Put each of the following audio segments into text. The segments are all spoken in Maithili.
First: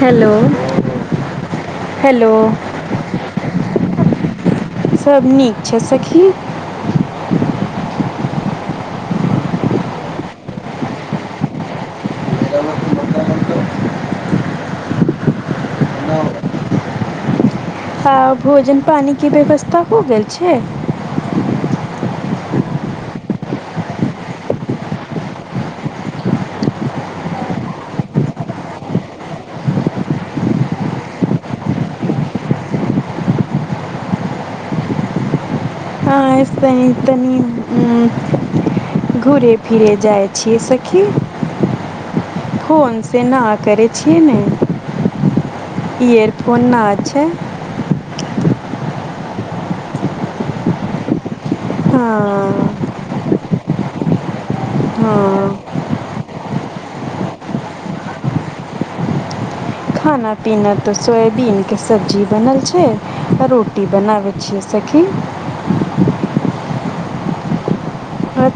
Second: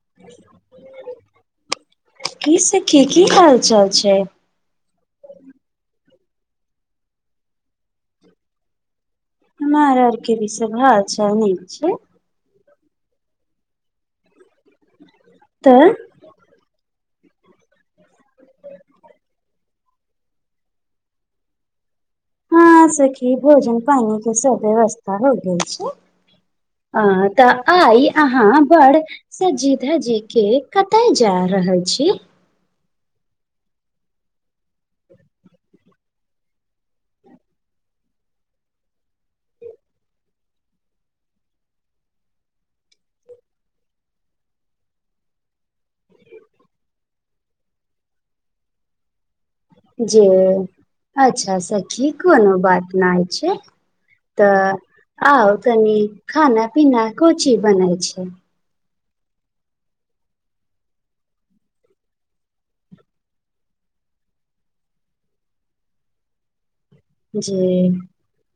हेलो हेलो कि सखी की हाल चाल छै सब नीक छै सखी हमार आर के भि भाषा नीक छै तऽ हँ भोजन पानीके व्यवस्था हो गेल छै हँ सखी भोजन पानि के सब व्यवस्था हो गेल छै अ तऽ आइ अहाँ बड़ सजी धजी के कतय जा रहल छी तनी [unintelligible] [unintelligible] घुरे फिरै जाइ छीये सखी फोनसँ न करै छियै ने इयरफोन ना छै जी अच्छा सखी कोनो हँ बात नाहि छै तऽ आउ हँ कनी खाना पीना कुछी बनय छै खाना पीना त सोयबीन के सब्जी बनल छै रोटी बनाबे छै सखी जी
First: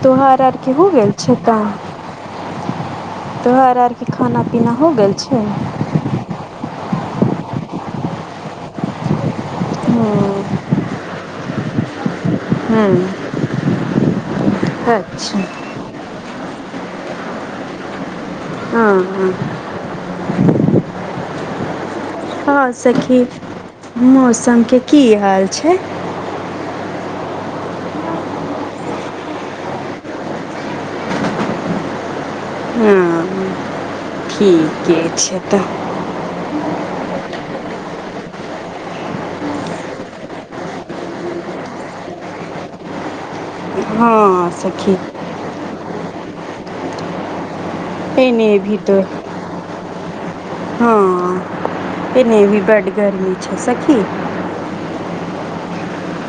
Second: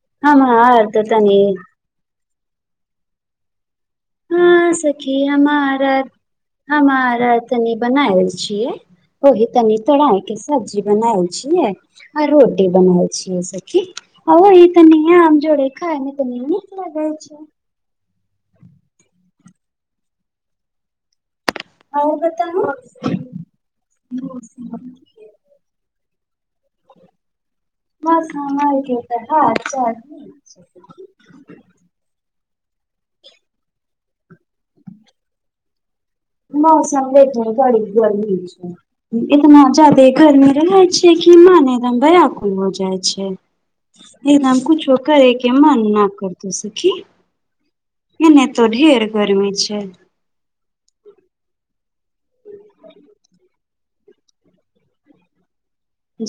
तोहार आरके हो गेल छै काम तोहार आर कि खाना पीना हँ हो गेल सखी छै हमार आर [unintelligible] हमारा तनि बनाएल छियै ओहि तनी तराइ के सब्जी बनायल छियै आ रोटी हँ बनाल छियै सखी ह ई तऽ नीय अच्छा आमजोड़े खाय त न नीक लागे छै ह ह आ [unintelligible] हँ सखी मौसमके की हाल छै मौसम के हाल चाल ठिक छै हँ ठीके छै तऽ मौसम ले के बड़ी गरमी छै इतना जादे गर्मी रहै छै कि मन एकदम व्याकुल भऽ जाइ छै ई हँ नाम सखी कूछो करे के मन ना करतौ सखी एते एने तऽ भी ढेर गरमी छै हँ एने भी बड गर्मी छै सखी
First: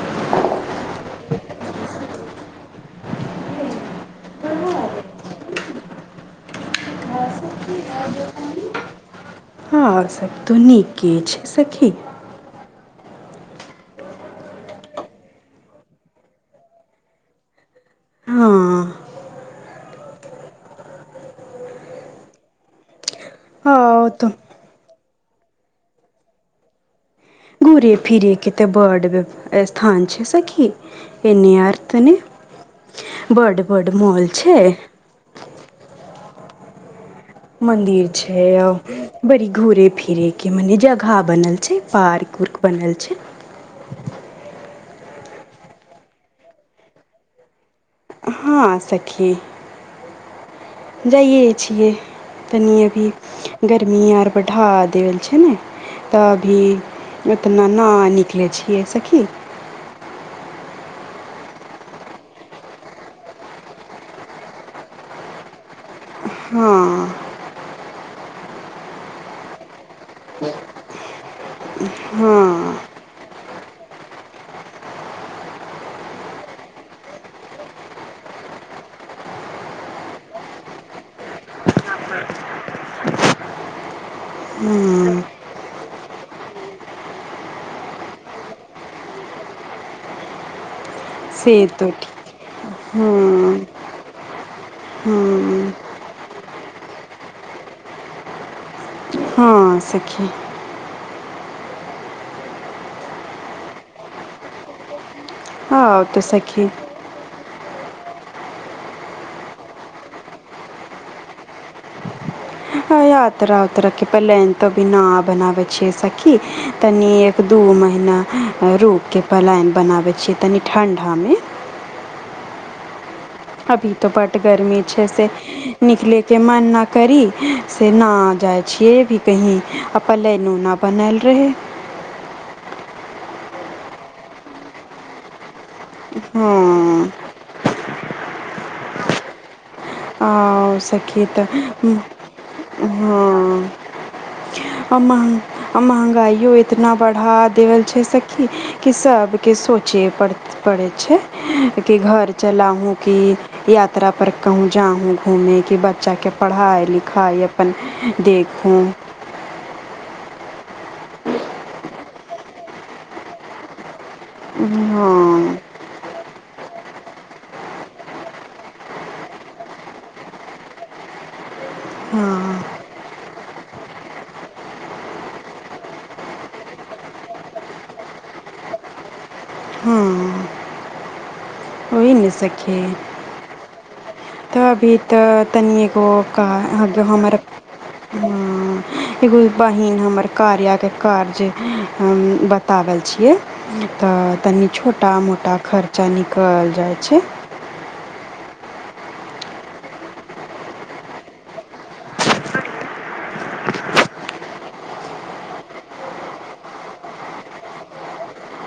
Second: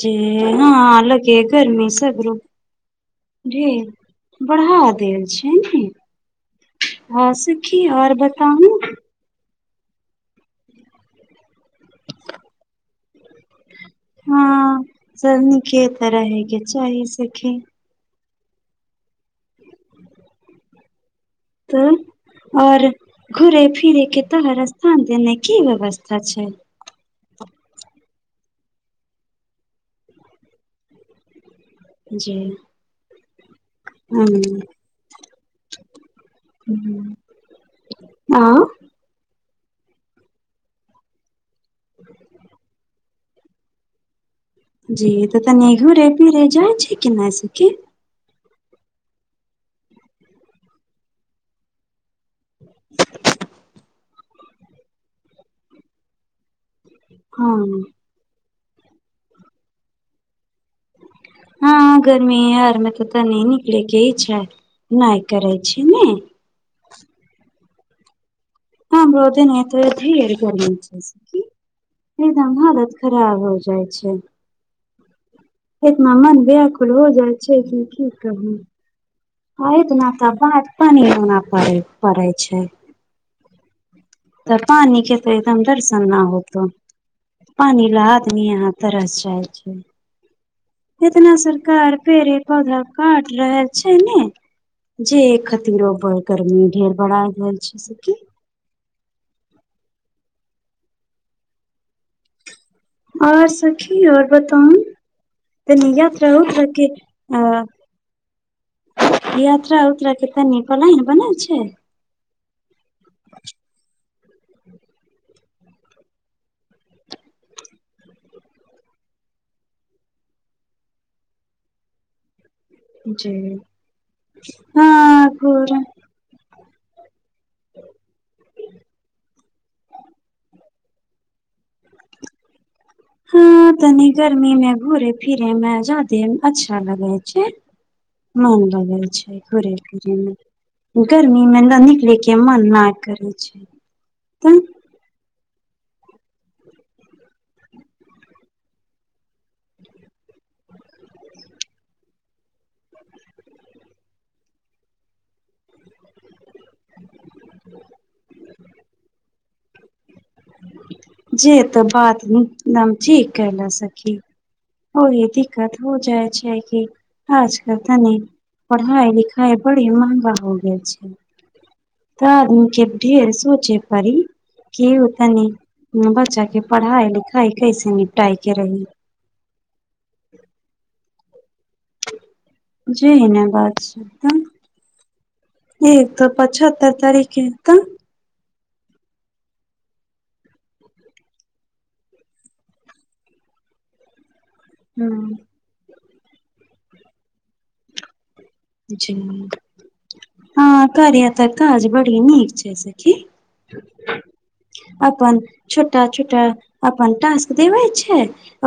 जी हँ अलगे गर्मी सगरो बढ़ा देल छनिकि हँ सखी आओर बताउ न हँ स तू नीके छै सखी हँ सब नीके तऽ रहैके चाही सखी हँ त आओर घुरे फिरे के तऽ रस हं जेना की व्यवस्था छै घूरे फिरे के तऽ बड बेब स्थान छै सखी एनी आर तनी जी बड बड मॉल छै हुं हुं मंदिर छै बड़ी घूरे फिरे के मने जगह बनल छै पार्क उर्क बनल छै जी त तनी घूरे फिरे जाय छै कि नहि सखी हँ सखी जाइए छियै कनि अभी गर्मी आर बढ़ा देल छै ने तऽ अभी हँ ओतना ना निकले छीये सखी हँ गर्मी आर मे त तऽ नहि निकले के इच्छा नाय करै छै नह हँ हं बहुते नै हैतै अथी आर गर्मी हँ एकदम हालत खराब हो जाय छै एतना मन व्याकुल हो जाय छै कि की कहु ह एतना तऽ बात पान होना पड़े पड़े छै तऽ पानिके त एकदम दर्शन न होतौ पानी ल आदमी यहाँ तरस जाइ छै इतना से तो सरकार ठीक पेड़े पौधा काट हँ रहल छै [unintelligible] हय नै जे हँ खतिर गर्मी ढेर बरा गेल छै सखी ह सखी आओर सखी आओर बताउ कनि आउ तऽ यात्रा उत्तरा सखी के आ यात्रा उत्रा के तनी पलान बनल छै यात्रा उतरा के पलेन तो अभी न बनाबे छैऐस की तनी दू महीना रुकके पलायन बनाबै छियै तनि ठण्डामे अभी तो बड गर्मी हँ छै से घुर निकले के मन नहि करी से नहि जाइ छियै भी कही आ प ले नूना बनल रहै हँ तनी गर्मी में घूरे फिरे मे जादे अच्छा हँ लगै छै मन लगै छै घुरे फिरे मे आ सखी गर्मी तऽ मे न निकले के मन ना करै हँ छै [inaudible] आ महंगाइयो इतना बढ़ा देेवल छै सखी की सबके सोचे पड़त पड़ै छै कि घर चला हूँ की यात्रा पर कहूँ जाहूँ घूमे कि बच्चाके पढ़ाइ लिखाइ अपन देखू जे तऽ बात न ठीक कहल सखी आओरो हँ दिक्कत हो जाय छै कि आजकल तनी पढ़ाइ लिखाइ बड़ी महंगा हो गेल छै तऽ आदम हँ के ढेर सोचे पड़ी केओ तनि बच्चा के पढ़ाई लिखाई कैसे निपटाइ के रही हँ [inaudible] [inaudible] जी हेना बात छै तब तऽ अभी तऽ तनि एगो का पचहत्तर हमर तारीखे तऽ हँ एगो बहिन हमर कार्या के कार्य हम बतावै छियै तऽ तनि छोटा हूं मोटा खर्चा निकल जाइ छै जी हँ कार्या तऽ काज बड़ी नीक छै सखी [inaudible] अपन छोटा छोटा अपन टास्क देवै छै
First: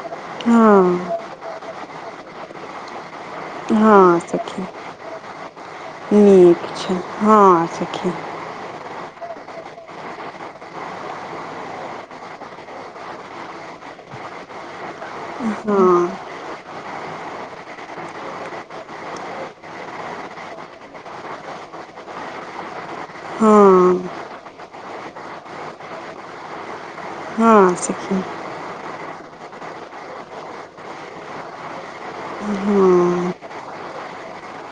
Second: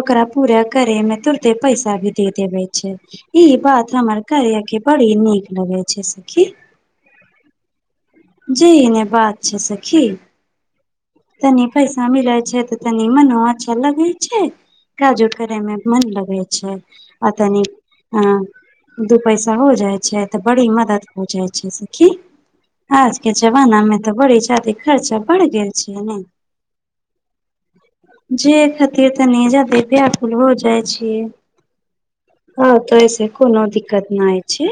ओकरा पूरा हँ करे मे तुरते पैसा भी दे देबे छै ई बात हँ हमर सखी कार्या के बड़ी नीक लगे छै सखी अच्छा हँ सखी जैय नऽ बात छै सखी तनी पैसा मिले छै तऽ तनी मनो अच्छा लागै छै काजो करैमे हँ मन लगे छै आ तनिक हँ दू पैसा हो जाइ छै तऽ बड़ी मदद हो जाइ छै सखी आज के जमाना मे हँ तऽ बड़ी जादे खर्चा बढ़ गेल घियै नै हँ सखी जे खातिर तनी जादे ब्याकुल हो जाय छियै हँ तैसे कोनो दिक्कत नहि छी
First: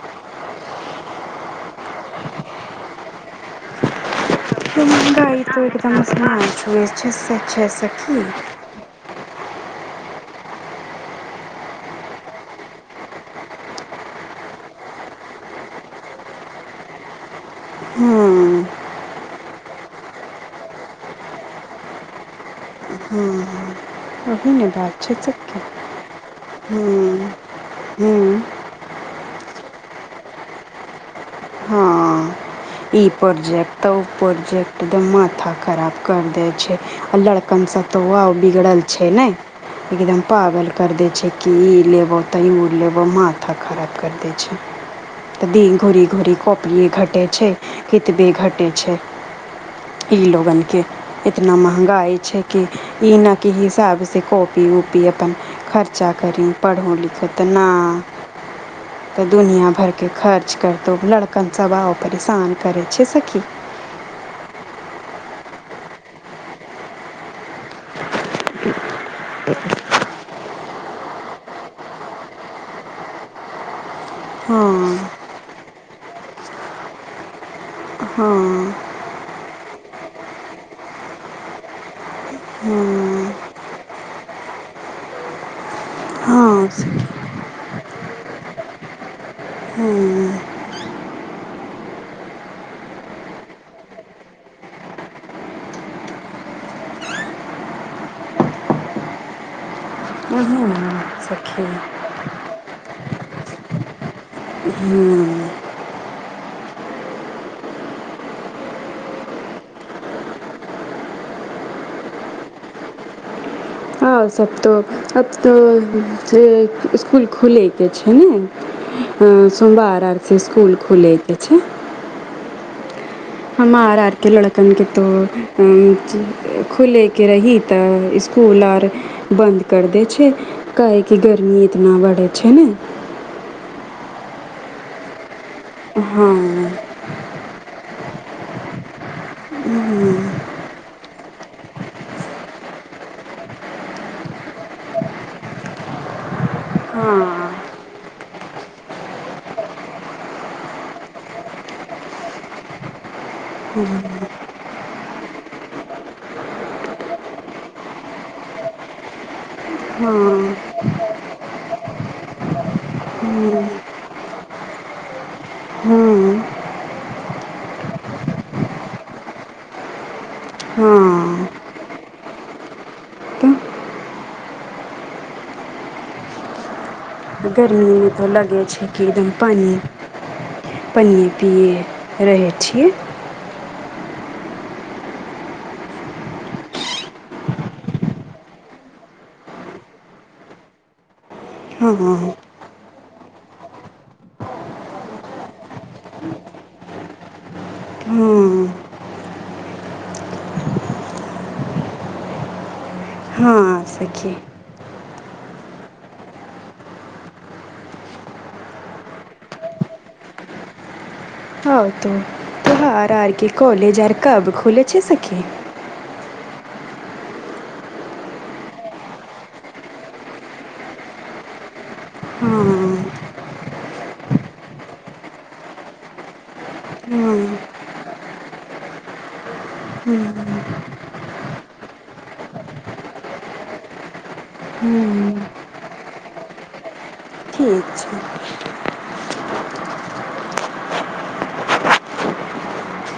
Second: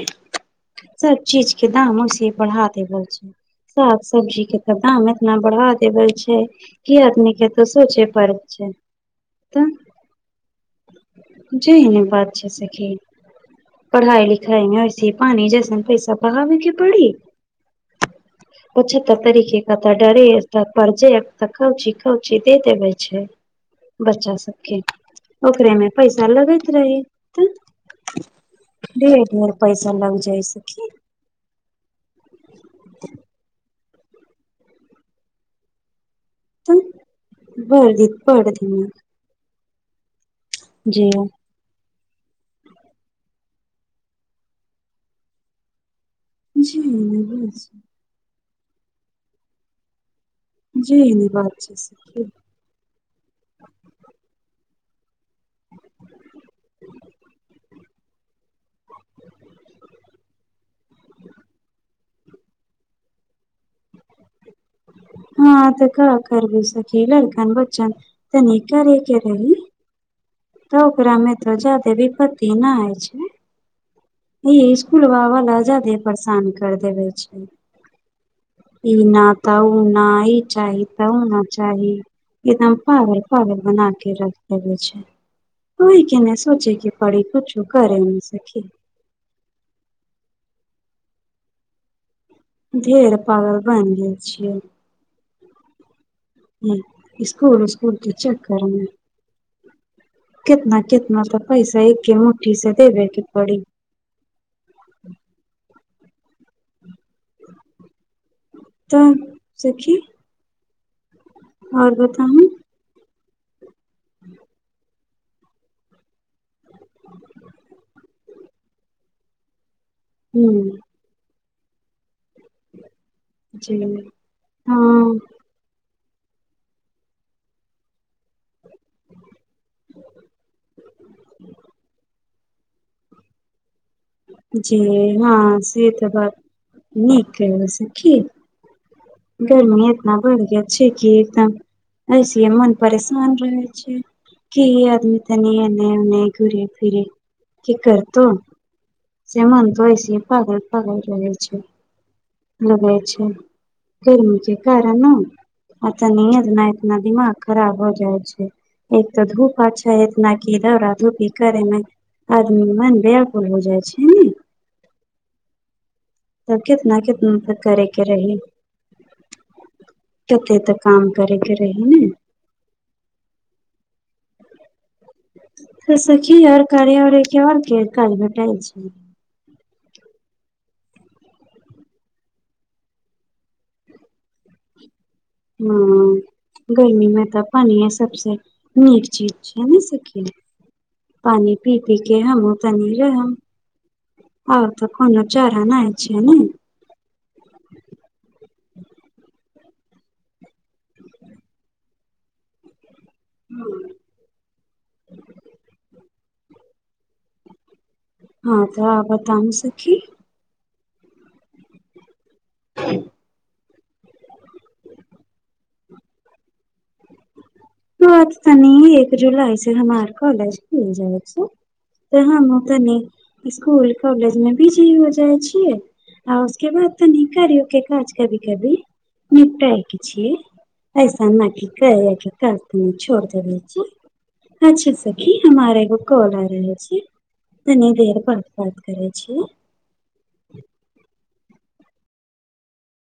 सब चीज के दाम ओसिये बढ़ा देबै छै साग सब्जी के तऽ महँगाइ दाम एतना महँगाई तो बढ़ा एकदम देवै छियै आसमान छुए की छै आदमी से केतो छै सोचे सखी पड़त के तऽ जेहने बात छै सेखी पढ़ाई लिखाई मे ओसिमे पानी जैसन पैसा बहाबे के पड़ी हँ कुछो तऽ करे केऽ एय कता डरे यऽ तऽ परजे तऽ कौन ची कौन ची दे देबे छै बच्चा ओही ने सबके बात छै सखी ओकरेमे पैसा लगैत हँ रहीत हँ ढेर ढेर पैसा लग जाइ सखी हँ इ प्रोजेक्ट त उ प्रोजेक्ट द माथा खराब कर देत छै तऽ आ लड़कन सब भर तो दिन आओर पढ़ बिगड़ल दिन छै नहि एकदम पागल कर दै जे छै की ई लेबो तऽ उऽ लेबौ माथा खराब कर दै छै दीन घूरी घूरी जे कॉपीये घटे छै कतबे घटै छै [inaudible] ई लोगन केँ जे एहने बात एतना छै महंगाई सखी छै के ई ना की हिसाब से कोपी वूपी अपन खर्चा करी पढ़ू लिखु तऽ नाइ तऽ दुनियाँ भरके खर्च करतौ लड़कन सभ आओर परेशान करै छै सखी हँ तऽ का करबै सखी लड़कन बच्चन तनी करे के रही तऽ ओकरामे तऽ जादे विपत्ति ना होइ छै ई हँ इसकुल [unintelligible] परेशान कर देवे छै हँ ई ना तऽ उ ना इ चाही तऽ उ ना चाही एकदम पागल हँ पागल बना के रख देेबे छै कोइ के नऽ हँ सोचे कि सखी पढ़ी कुछू करे मे सखी हँ ढेर पागल बनि गेल छियै हूँ स्कूल उस्कूल के चकर मे वही कितना ने कितना तऽ सखी पैसा एके मुठी से देबेके पड़ी हूँ तऽ सखी आओर बताउू आओर सब तऽ आब तऽ स्कूल खुलैकेँ छै हूँ सोमवार आर से हूँ इसकुल खुलै कऽ छै [inaudible] हमार आरके लोड़कन के तो हँ खुलैके रही तऽ स्कूल अर बंद कर देए छै काहेकि गर्मी इतना बढ़ै छै ने जी हँ से तऽ बात हँ नीक अइ न सखी गर्मी इतना बढ़ गेल छै की एकदम ऐस मन परेशान रहै छै की आदमी तनी एने उनके घुरे फिरे हँ कि करतौ सेमनत हो छै पागल पगल रहै छै लगै छै ग क कारन ने आ तनि एतना एतनादिमाग खराब हो जाइ छै एक तो धूप अच्छा इतना हँ कीधा उ आ धूपी करेमे आर ब मन बियाकुल हो जाइ छै ने हू तब कितना कितना त करेके रही कते तऽ काम करेके हँ रही ने तऽ तऽ सखी यार कार्य ओर आ गर्मीमे तऽ लगै छै कि एकदम पानि पानियए पियै रहै छीयै हम्म गर्मी मे तऽ पानिए सबसे नीक चीज छै ने सखी पानि पी हँ पी के हम तनी रह आर तऽ कोनो चरा नहि छैय ने हँ हँ हू सखी हँ तऽ बताउ सखी हँ त त्य हार आरके कॉलेज आर कब खुले छै सखी त तनी एक जुलाई से हमार कॉलेज खुल जाय छै तऽ हम हँ कनी स्कुल कॉलेज मे बिजी हो जाइ छियै आ उसके बाद तऽनि हँ करियो के काज कभी कभी निपटाए की छियै ऐसा न की कहै के काज कनीश्र छोड़ देबै छै अच्छा हँ सखी हमारब एगो कॉल आ रहे छै ठीक तनी छै बेेर पात बात करै छै